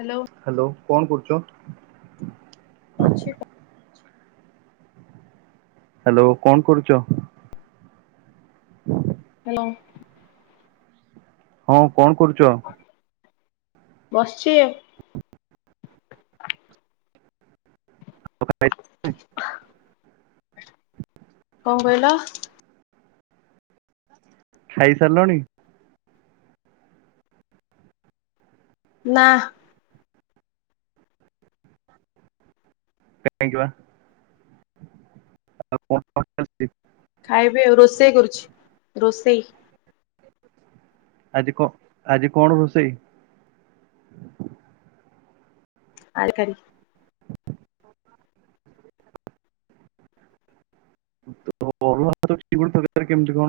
Hello hello କଣ କରୁଛ? ଅଛି ତ ହାଲୋ କଣ କରୁଛ? ହୁଁ। ହଁ କଣ କରୁଛ? ବସିଛି [unintelligible] କଣ କହିଲ? ଖାଇ ସାରିଲଣି? ନା। [unintelligible] ଖାଇବେ ଆଉ ରୋଷେଇ କରୁଛି ରୋଷେଇ ଆଜି କ ଆଜି କଣ ରୋଷେଇ ଆରେ କାଲି କେମିତି କଣ?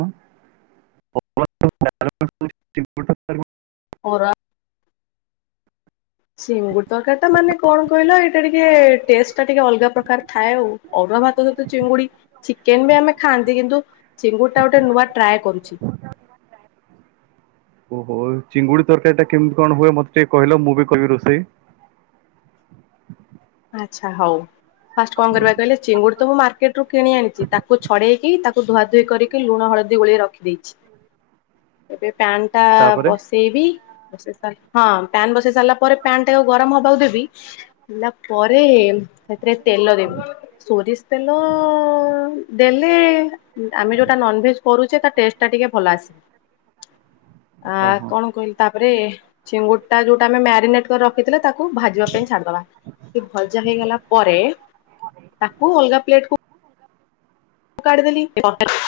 ସିଙ୍ଗୁଡ ତରକାର ଟ ମାନେ କଣ କହିଲ ଏଇଟା ଟିକେ ଟେଷ୍ଟ ଟା ଟିକେ ଅଲଗା ପ୍ରକାର ଥାଏ ଆଉ। ଅରୁଆ ଭାତ ସହିତ ଚିଙ୍ଗୁଡି ଚିକେନ ବି ଆମେ ଖାଆନ୍ତି କିନ୍ତୁ ଚିଙ୍ଗୁଡି ଟା ଗୋଟେ ନୂଆ ଟ୍ରାଏ କରୁଛି। ଓହୋ ଚିଙ୍ଗୁଡି ତରକାରୀ ଟା କେମିତି କଣ ହୁଏ ମତେ ଟିକେ କହିଲ ମୁଁ ବି କହିବି ରୋଷେଇ ଆଛା ହଉ ଫାଷ୍ଟ କଣ କରିବାକୁ କହିଲେ ଚିଙ୍ଗୁଡ ତ ମୁଁ ମାର୍କେଟ କିଣି ଆଣିଛି ତାକୁ ଛଡେଇକି ଧୁଆ ଧୁୋଇ କରିକି ଲୁଣ ହଳଦୀ ଗୋଳେଇ ରଖିଦେଇଛି ଏ ପ୍ୟାଣ୍ ଟା ତାପରେ ବସେଇବି ବସେଇ ସାରିଲ ହଁ ପ୍ୟନ୍ ବସେଇ ସାରିଲା ପରେ ପ୍ୟାନ ଟା ଗରମ ହବାକୁ ଦେବି ପରେ ରେ ତେଲ ଦେବୁ ସୋରିଷ ତେଲ ଦେଲେ ମ ଯଉଟ ନନଭେଜ କରୁଛେ ତା ଟେଷ୍ଟ ଟା ଟିକେ ଭଲ ଆସିବ। ଆ ଓହୋ କଣ କହିଲା? ତାପରେ ସିଙ୍ଗୁଡ ଟା ଯୋଉଟା ଆମେ ମ୍ୟାରିନେଟ କରି ରଖିଥିଲେ ତାକୁ ଭାଜିବା ପାଇଁ ଛାଡିଦବା ସେ ଭଜା ହେଇଗଲା ପରେ ତାକୁ ଅଲଗା ପ୍ଲେଟକୁ କାଢ଼ିଦେଲି [inaudible]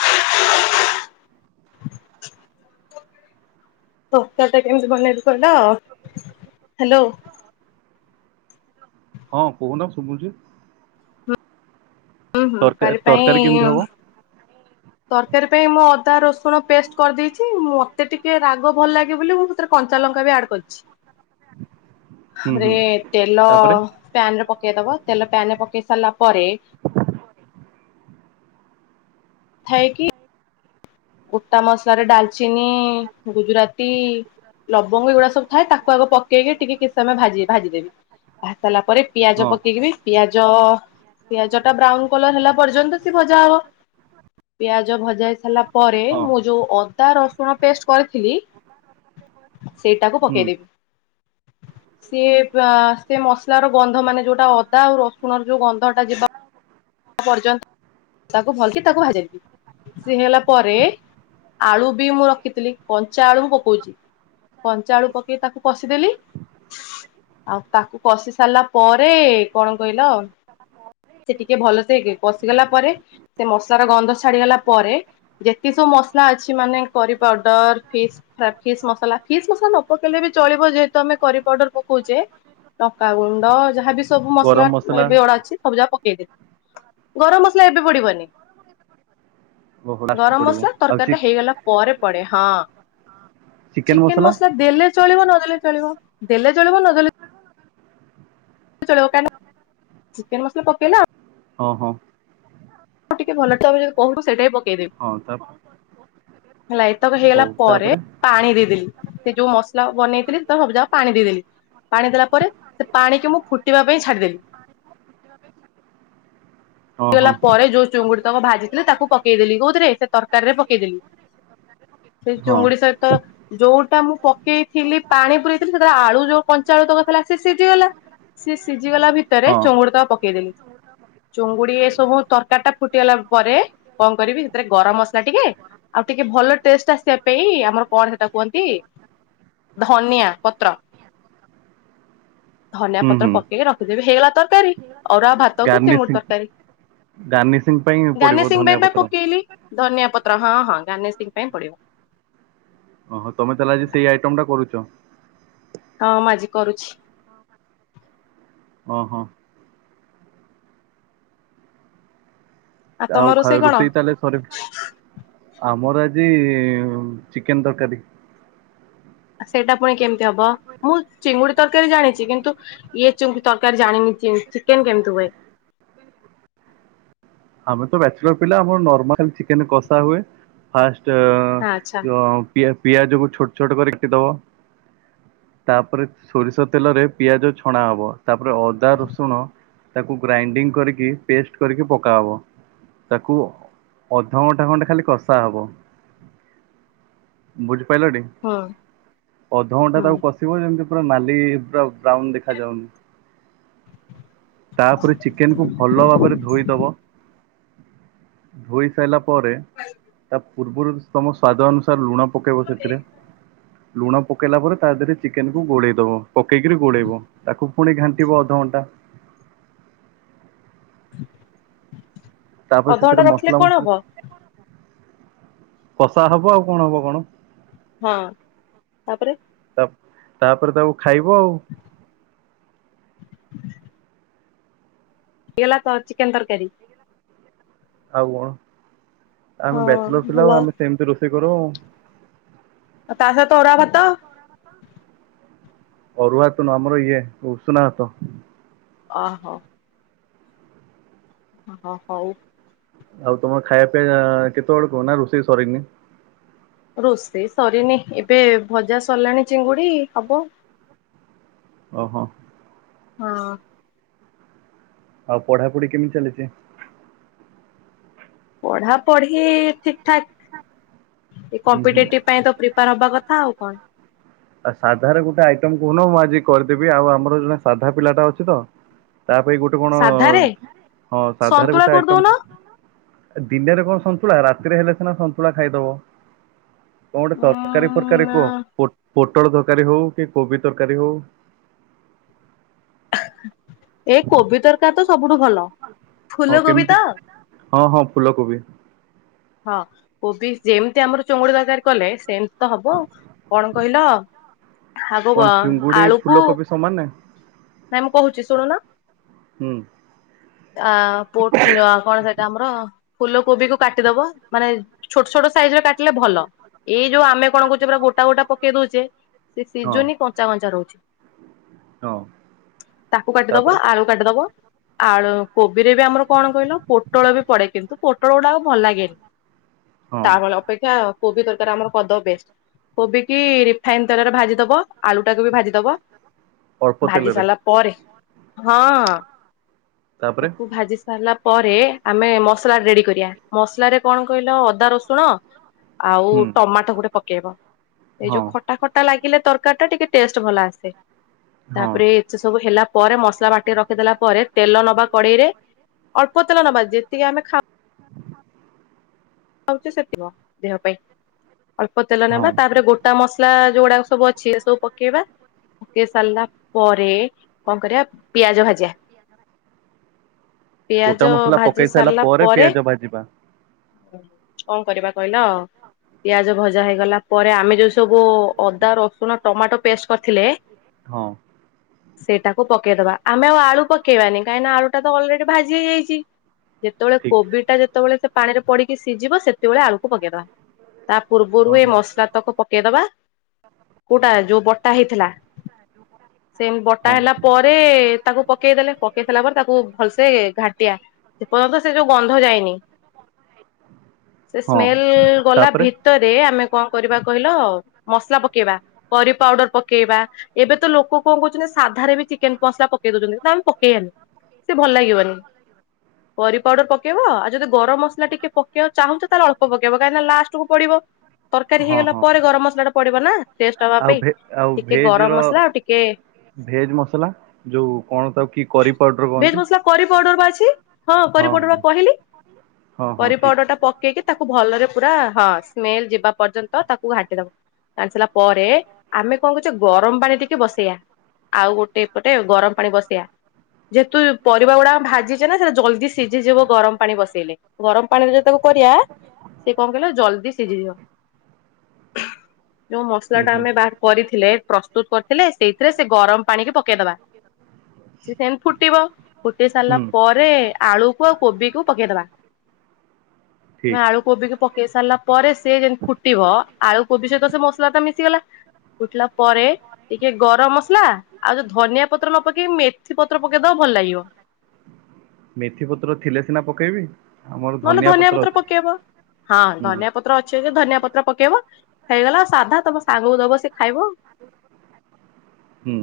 ତରକାରି ଟା କେମତି ବନେଇବି କହିଲ ହାଲୋ ହଁ କହୁନା ଶୁବୁଚି ହୁଁ ହୁଁ ତରକାର ତରକାରୀ କେମିତି ପାଇଁ ହବ ତରକାରୀ ପାଇଁ ମୁଁ ଅଦା ରସୁଣ ପେଷ୍ଟ କରିଦେଇଛି ମୋତେ ଟିକେ ରାଗ ଭଲ ଲାଗେ ବୋଲି ମୁଁ ସେଥିରେ କଞ୍ଚା ଲଙ୍କା ବି ଆଡ଼୍ କରିଛି। ହୁଁ ରେ ହୁଁ ତେଲ ତାପରେ ଫ୍ୟାନ କେଇଦବ ତେଲ ପ୍ୟାନରେ ପକେଇ ସାରିଲା ପରେ ଥାଏ କି? ଗୋଟା ମସଲା ଡାଲ ଚିନି ଗୁଜୁରାତି ଲବଙ୍ଗ ଏଗୁଡା ସବୁ ଥାଏ ତାକୁ ଆଗ ପକେଇକି ଟିକେ କିଛି ସମୟ ଭା ଭା ଦେେବି ଭା ସାରିଲା ପରେ ପିଆଜ ହଁ ପକେଇକ ପିଆ ପିଆଜ ଟା ବ୍ରାଉନ କଲର ହେଲା ପର୍ଯ୍ୟନ୍ତ ସେ ଭଜା ହବ ପିଆଜ ଭଜାଇ ସାରିଲା ପରେ ହଁ ମୁଁ ଯେଉ ଅଦା ରସୁଣ ପେଷ୍ଟ କରିଥିଲି। ସେଇଟାକୁ ହୁଁ ପକେଇଦେବି। ସିଏ ସେ ମସଲାର ଗନ୍ଧ ମାନେ ଯୋଉଟା ଅଦା ଆଉ ରସୁଣ ର ଯୋଉ ଗନ୍ଧଟା ଯିବ। ତାକୁ ଭାଜିଦେବି ସିଏ ହେଲା ପରେ ଆଳୁ ବି ମୁଁ ରଖିଥିଲି କଞ୍ଚା ଆଳୁ ମୁଁ ପକଉଚି। କଞ୍ଚା ଆଳୁ ପକେଇ ତାକୁ କଷିଦେଲି ପରେଏଏ କଣ କହିଲ ସେଠି। ଟିକେ ଭଲସେ କଷିଗଲା ପରେ ସେ ମସଲାର ଗନ୍ଧ ଛାଡିଗଲା ପରେ ଯେତେ ସବୁ ମସଲା ଅଛି ମାନେ କରି ପାଉଡର, ଫିସ୍ ଫ୍ରା ଫିସ୍ ମସଲା ଫିସ୍ ମସଲା ନ ପକେଇଲେ ବି ଚଳିବ ଯେହେତୁ ଆମେ କରି ପାଉଡର ପକଉଛେ ଲଙ୍କାଗୁଣ୍ଡ ଯାହାବି ସ ସବୁ ମସଲା ଏବେ ଅଡା ଅଛି ସବୁଯାକ ଏ [inaudible] ଗରମ ମସଲା ଏବେ ପଡିବନି। ଓହୋ ଲାଷ୍ଟକୁ ଗରମ ପଡିବ ମସଲା ଆଉ ତରକାରୀ ଟା ହେଇଗଲା ପରେ ପଡେ ହଁ। ଚିକେନ ମସଲା ଦେଲେ ଚଳିବ ନ ଲେ ଚଳିବ ଦେଲେ ଚଳିବ ନ ଦେେଲେ [inaudible] ଚିକେନ ମସଲା ପକେଇଲ ଆଉ ହଁ ହଁ, ଟିକେ ଭଲ ତମେ ଯଦି କହୁଚ ସେଇଟାବି ପ ହଁ ତା ହେଲା ଏତକ ହଉ ହେଇଗଲା ପରେ ତାପରେ ପାଣି ଦେଇଦେଲି। ସେ ଯୋଉ ମସଲା ବନେଇଥିଲି ତ ସବୁ ଜାକ ପାଣି ଦେଇଦେଲି ପାଣି ଦେଲା ପରେ ସେ ପାଣି କି ମୁଁ ଫୁଟିବା ପାଇଁ ଛାଡିଦେଲି ହଁ ଫୁଟି ଗଲା ହଁ ପରେ ଯୋଉ ଚୁଙ୍ଗୁଡି ଭାଜିଥିଲେ ତାକୁ ପକେଇଦେଲି କୋଉଥିରେ ସେ ତରକାରୀ ରେ ପକେଇଦେଲି। ସେ ହଁ ଚୁଙ୍ଗୁଡି ସହିତ, ଯୋଉଟା ମୁଁ ପକେଇଥିଲି ପାଣି ପୁରେଇଥିଲି ସେଟା ଆଳୁ ଯୋଉ କଞ୍ଚା ଆଳୁ ତକ ଥିଲା ସେ ସିଝିଗଲା ସିଏ ସିଝିଗଲା ଭିତରେ ହଁ। ଚୁଙ୍ଗୁଡି ତ ପକେଇଦେଲି ଚୁଙ୍ଗୁ ଟିକ ସବୁ ତରକାରୀ ଟା ଫୁଟିଗଲା ପରେ କଣ କରିବି ସେଥିରେ ଗରମ ମସଲା ଟିକେ ଆଉ ଟିକେ ଭଲ ଟେଷ୍ଟ ଆସିବା ପାଇଁ ଆମର କଣ ସେଟା କୁହନ୍ତି ଧନିଆ ପତ୍ର ଧନିଆ ହୁଁ ପତ୍ର ହୁଁ। ପକେଇକି ରଖି ଇଏ ବି ହେଇଗଲା ତରକାରୀ। ଅରୁଆ ଭାତକୁ ଗାର୍ନିସିଂ ଚିଙ୍ଗୁଡ଼ି ତରକାରୀ। ଗାର୍ନିସିଂ ପାଇଁ ପଡିବ ଗାର୍ନିସିଂ ପାଇଁ ଧନିଆ ବା ପତ୍ର। ପକେଇଲି ଧନିଆ ପତ୍ର ହଁ ହଁ ଗାନିସିଂ ଶିଖିବା ପାଇଁ ପଡିବ। ଓହୋ ତମେ ତାହଲେ ଆଜି ସେଇ ଆଇଟମ ଟା କରୁଛ? ହଁ ମୁଁ ଆଜି କରୁଛି। ହଁ ହଁ ଆଉ ଖାଇବା ରୋଷେଇ ତାହଲେ ଥରେ ଆମର ଆଜି ଚିକେନ ତରକାରୀ। ସେଇଟା ପୁଣି କେମିତି ହବ ମୁଁ ଚିଙ୍ଗୁଡି ତରକାରୀ ଜାଣିଛି କିନ୍ତୁ ଇଏ ଚିଙ୍ଗୁ ତରକାରୀ ଜାଣିନି ଚିକେନ କେମିତି ହୁଏ। ଆମେ ତ ବ୍ୟାଚଲର ପିଲା ଆମର ନର୍ମାଲ ଚିକେନ କଷା ହୁଏ ଫାଷ୍ଟ ଆଚ୍ଛା ତଉ ପି ଏଫ୍ ପିଆଜକୁ ଛୋଟ ଛୋଟ କରିକିକାଟି ଦବ ତାପରେ ସୋରିଷ ତେଲରେ ପିଆଜ ଛଣା ହବ ତାପରେ ଅଦା ରସୁଣ ତାକୁ ଗ୍ରାଇଣ୍ଡିଙ୍ଗ କରିକି ପେଷ୍ଟ କରିକି ପ ହବ ତାକୁ ଅଧଘଣ୍ଟା ଘଣ୍ଟେ ଖାଲି କଷା ହବ ବୁଝ ଜାଇଲଟି ହୁଁ ଅଧଘଣ୍ଟା ହୁଁ। ତାକୁ କଶିବ ଯେମିତି ପୁରା ମା [inaudible] ପୁରା ବ୍ରାଉନ ଦେଖାଯାଉନି ତାପରେ ଚିକେନ କୁ ଭଲ ଭାବରେ ଧୋଇଦବ ଧୋଇ ସାଇଲାା ପରେ ତା ପୂର୍ବରୁ, ତମ ସ୍ୱାଦ ଅନୁସାରେ ଲୁଣ, ପକେଇବ ସେଥିରେ ଲୁଣ ପକେଇଲା ପରେ ତା ଦେହରେ ଚିକେନକୁ ଗୋଳେଇ ଦବ ପକେଇକିରି ଗୋଳେଇବ ତାକୁ ପୁଣି ଘାଣ୍ଟିବ ଅଧଘଣ୍ଟା। ତାପରେ ସେଥିରେ ଅଧଘଣ୍ଟା ରଖିଲେ ମସଲା କଣ ମସଲି ହବ? କଷା ହବ ଆଉ କଣ ହବ କଣ? ହଁ ତାପରେ। ତା ତାପରେ ତାକୁ ଖାଇବ ଆଉ। [unintelligible] ଲା ତ ଚିକେନ ତରକାରୀ। ଆଉ କଣ? ହଁ ଆମେ ବ୍ୟାଚଲର ପିଲା ଭଲ ଆଉ ଆମେ ସେମିତି ରୋଷ୍ [unintelligible] କରୁ। ଆଉ ତା ସହିତ ଅରୁଆ ଭାତ। ଅରୁଆ ତ ନୁହଁ ଆମର ଇଏ ଉଷୁନା ଭାତ। ଓହୋଃ। ହଁ ହଁ ହଉ। ଆଉ ତମର ଖାଇବା ପିଇବା କେତେବେଳକୁ ନା ରୋଷେଇ ସରିନି? ରୋଷେଇ ସରିନି ଏବେ ଭଜା ସରିଲାଣି ଚିଙ୍ଗୁଡି, ହବ। ଓହୋଃ। ହଁ ଆଉ ପଢାପଢି କେମିତି ଚାଲିଛି? ପଢା ପଢି ଠିକଠାକ୍। ଏ ଉଁ ହୁଁ। କମ୍ପିଟେଟିଭ୍ ପାଇଁ ତ ପ୍ରିପେୟାର୍ ହବା କଥା ଆଉ କଣ। ଆଉ ସାଧାରେ ଗୋଟେ ଆଇଟମ୍ କହୁନ ମୁଁ ଆଜି କରିଦେବି ଆଉ ଆମର ଜଣେ ସାଧା ପିଲାଟା ଅଛି ତ। ତା ପାଇଁ ଗୋଟେ କଣ, ସାଧାରେ ହଁ ସାଧାରେ ସନ୍ତୁଳା ଗୋଟେ ଆଇଟମ୍। କରିଦଉନ ଦିନରେ କଣ ସନ୍ତୁଳା, ରାତିରେ ହେଲେ ସିନା ସନ୍ତୁଳା ଖାଇଦବ। କଣ ଗୋଟେ ତରକାରୀଫରକାରୀ କୁହ। ଉଁ ପୋଟଳ ତରକାରୀ ହଉ କି କୋବି ତରକାରୀ ହଉ। ଏ କୋବି ତରକାରୀ ତ ସବୁଠୁ ଭଲ, ହଁ ଫୁଲକୋବି କେମିତି ତ? ହଁ ହଁ ଫୁଲକୋବି ହଁ କୋବି, ଯେମିତି ଆମର ଚୁଙ୍ଗୁଡି ତରକାରୀ କଲେ ସେମ୍ ତ ହବ, କଣ କହିଲ ଆଗ କଣ ଚୁଙ୍ଗୁଡି ଆଳୁକୁ ଫୁଲକୋବି ସମାନ ନା? ନାଇଁ ମୁଁ କହୁଛି ଶୁଣୁନ। ହୁଁ ଆ ପୋ କଣ ସେଇଟା ଆମର? ଫୁଲ କୋବି କୁ କାଟିଦବ ମାନେ ଛୋଟ ଛୋଟ ସାଇଜ ରେ କାଟିଲେ ଭଲ ଏଇ ଯୋଉ ଆମେ କଣ କହୁଛେ ପୁରା ଗୋଟା ଗୋଟା ପକେଇ ଦଉଛେ। ସେ ହଁ ସିଜୁନି କଞ୍ଚା କଞ୍ଚା ରହୁଛି। ହଁ ତାକୁ କାଟିଦବା ତାପରେ ଆଳୁ କାଟିଦବ ଆଉ କୋବିରେ ବି ଆମର କଣ କହିଲ ପୋଟଳ ବି ପଡେ କିନ୍ତୁ ପୋଟଳ ଗୁଡାକ ଭଲ ଲାଗେନି। ହଁ ତାମଳ ଅପେକ୍ଷା କୋବି ତରକାରୀ ଆମର କଦ ବେଷ୍ଟ କୋବି କି ରିଫାଇନ ତେଲରେ ଭାଜି ଦବ ଆଳୁ ଟାକୁ ବି ଭାଜି ଦବ ଅଳ୍ପ ଭାଜି ତେଲରେ ସାରିଲା ପରେ ହଁ। ତାପରେ ତାକୁ ଭାଜି ସାରିଲ ପରେ ଆମେ ମସଲା ରେଡି କରିବା ମସଲାରେରେ କଣ କହିଲ ଅଦା ରସୁଣ ଆଉ ହୁଁ ଟମାଟୋ ଗୋଟେ ପକେଇବ ଏଇ ହଁ ଯୋଉ ଖଟା ଖଟା ଲାଗ ତରକାରୀ ଟା ଟିକେ ଟେଷ୍ଟ ଭଲ ଆସେ ହଁ ତାପରେ ଏତେ ସବୁ ହେଲା। ପରେ ମସଲା ବାଟି ରଖିଦେଲା ପରେ ତେଲ ନବା କଡେଇରେ ଅଳ୍ପ ତେଲ ନବା ଯେତିକି ଆମେ ଖାଉ ହଉଚ ସେଠିବ ଦେହ ପାଇଁ ଅଳ୍ପ ତେଲ ହଁ ନେବା ତାପରେ ଗୋଟା ମସଲା ଯୋଉଗୁଡାକ ସବୁ ଅଛି ଏ ସବୁ ପକେଇବା ପକେଇ ସାରିଲା ପରେ କଣ କରିବା ପିଆଜ ଭାଜିବା ଗୋଟା ମସଲା ପକେଇ ସାରିଲା ପରେ ପିଆଜ ଭାଜିବା କଣ କରିବା କହିଲ ପିଆଜ ଭଜା ହେଇଗଲା ପରେ ଆମେ ଯୋଉ ସବୁ ଅଦା ରସୁଣ ଟମାଟୋ ପେଷ୍ଟ କରିଥିଲେ। ହଁ। ସେଇଟାକୁ ପକେଇଦବା ଆମେ ଆଉ ଆଳୁ ପକେଇବାନି କାହିଁକ ନା ଆଳୁଟା ତ ଅଲରେଡି ଭାଜି ହେଇଯାଇଛି। ଯେତେବେଳେ ଠିକ କୋଭିଡ ଟା ଯେତେବେଳେ ସେ ପାଣିରେ ପଡିି ସିଝିବ ସେତେବେଳେ ଆଳୁକୁ ପକେଇବା ତା ପୂର୍ବରୁ ଏ ଓହୋ ମସଲା ତକୁ ପକେଇଦବା କୋଉଟା ଯୋଉ ବଟା ହେଇଥିଲା ସେ ବଟା ହଁ ହେଲା ପରେ ତାକୁ ପକେଇଦେଲେ ପକେଇ ଲା ପରେ ତାକୁ ଭଲସେ ଘାଟିଆ ସେ ପର୍ଯ୍ୟନ୍ତ ସେ ଯୋଉ ଗନ୍ଧ ଯାଇନି ସେ ହଁ ସ୍ମେଲ ଗଲା ତାପରେ ଭିତରେ ଆମେ କଣ କରିବା କହିଲ ମସଲା ପକେଇବା କରି ପାଉଡର ପକେଇବା ଏବେ ତ ଲୋକ କଣ କହୁଛନ୍ତି ସାଧାରେ ବି ଚିକେନ ମସଲା ପକେଇ ଦଉଛନ୍ତି ତାମେ ପକେଇବାନି ସେ ଭଲ ଲାଗିବନି କରି ପାଉଡର ପକେଇବ ଆଉ ଯଦି ଗରମ ମସଲା ଟିକେ ପକେଇବା ଚାହୁଁଛ ତାହେଲେ ଅଳ୍ ପକେଇବ କାହିଁକି ନା ଲାଷ୍ଟ କୁ ପଡିବ ତରକାରୀ ହଁ ହେଇଗଲା ହଁ ପରେ ଗରମ ମସଲା ଟା ପଡ଼ିବ ନା ଟେଷ୍ଟ ହବା ପାଇଁ। ଆଉ ଆଉ ଟିକେ ଭେଜ ଗରମ ର ମସଲା ଆଉ ଟିକେ ଭେଜ ମସଲା ଯୋଉ କଣ ତା କି କରି ପାଉଡର ଭେଜ କୁହନ୍ତି। ମସଲା କରି [inaudible] ହଁ କରି ପାଉଡର ବା କହିଲି। ହଁ ହଁ କରି ଠିକ ପାଉଡରଟା ପକେଇକି ତାକୁ ଭଲରେ ପୁରା ହଁ ସ୍ମେଲ ଯିବା ପର୍ଯ୍ୟନ୍ତ ତାକୁ ଘାଣ୍ଟି ଦବ ଘାଣ୍ଟି ସାରିଲା ପରେ ଆମେ କଣ କରୁଛେ ଗରମ ପାଣି ଟକି ବସେଇବା ଆଉ ଗୋଟେ ପଟେ ଗରମ ପାଣି ବସେଇବା ଯେହେତୁ ପରିବା ଗୁଡାକ ଭାଜିଛେ ନା ସେଇଟା ଜଲଦି ସିଝିଯିବ ଗରମ ପାଣି ବସେଇଲେ। ପାଣିରେ ଯେ ତାକୁ କରିବା ଯୋଉ ମସଲା ହୁଁ ଟା ହୁଁ ଆମେ ବାହାର କରିଥିଲେ ପ୍ରସ୍ତୁତ କରିଥିଲେ ସେଇଥିରେ ସେ ଗରମ ପାଣିିକ ପକେଇଦବା ସେ ସେମିତି ଫୁଟିବ ଫୁଟେଇ ସାରିଲା ହୁଁ ପରେ ଆଳୁକୁ ଆଉ କୋବିକୁ ପକେଇଦବା। ମେ ଠିକ୍ ଆଳୁ କୋବିକୁ ପକେଇ ସାରିଲା ପରେ ହେଲା ଆଉ ଯୋଉ ଧନିଆ ପତ୍ର ନପକେଇ ମେଥି ପତ୍ର ଥିଲେ ସିନା ପକେଇବି ନହେଲେ ଧନିଆ ପତ୍ର ପକେଇବ ହଁ ହୁଁ ଧନିଆ ପତ୍ର ଅଛ ଯେ ଧନିଆ ପତ୍ର ପକେଇବ। ହେଇଗଲା ଆଉ ସାଧା ତମ ସାଙ୍ଗକୁ ଦବ ସେ ଖାଇବ। ହୁଁ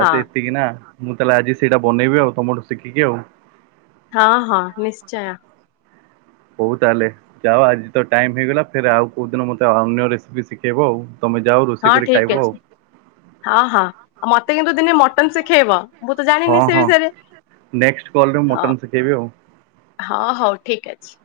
ହଁ ଏତିକି ନା? ମୁଁ ତାହେଲେ ଆଜି ସେଇଟା ବନେଇବି ଆଉ ତମଠୁ ଶିଖିକି ଆଉ ହଁ ହଁ ନିଶ୍ଚୟ ହଉ ତାହେଲେ ଯାଅ ଆଜି ତ ଟାଇମ ହେଇଗଲା ଫ ଆଉ କୋଉ ଦିନ ମତେ ଅନ୍ୟ ରେସିପି ଶିଖେଇବ ଆଉ ତମେ ଯାଅ ହଁ ରୋଷେଇ କରି ଖାଇବ ଠିକ ଆଉ ଅଛି ହଁ ହଁ ଆଉ ମତେ କିନ୍ତୁ ଦିନେ ମଟନ ଶିଖେଇବ। ମୁଁ ତ ହଁ ଜାଣିନି ସେ ହଁ ବିଷୟରେ ନେଷ୍ଟ କଲରେ ହଁ ମଟନ ଶଖେଇବି ଆଉ ହଁ ହଉ ଠିକ ଅଛି।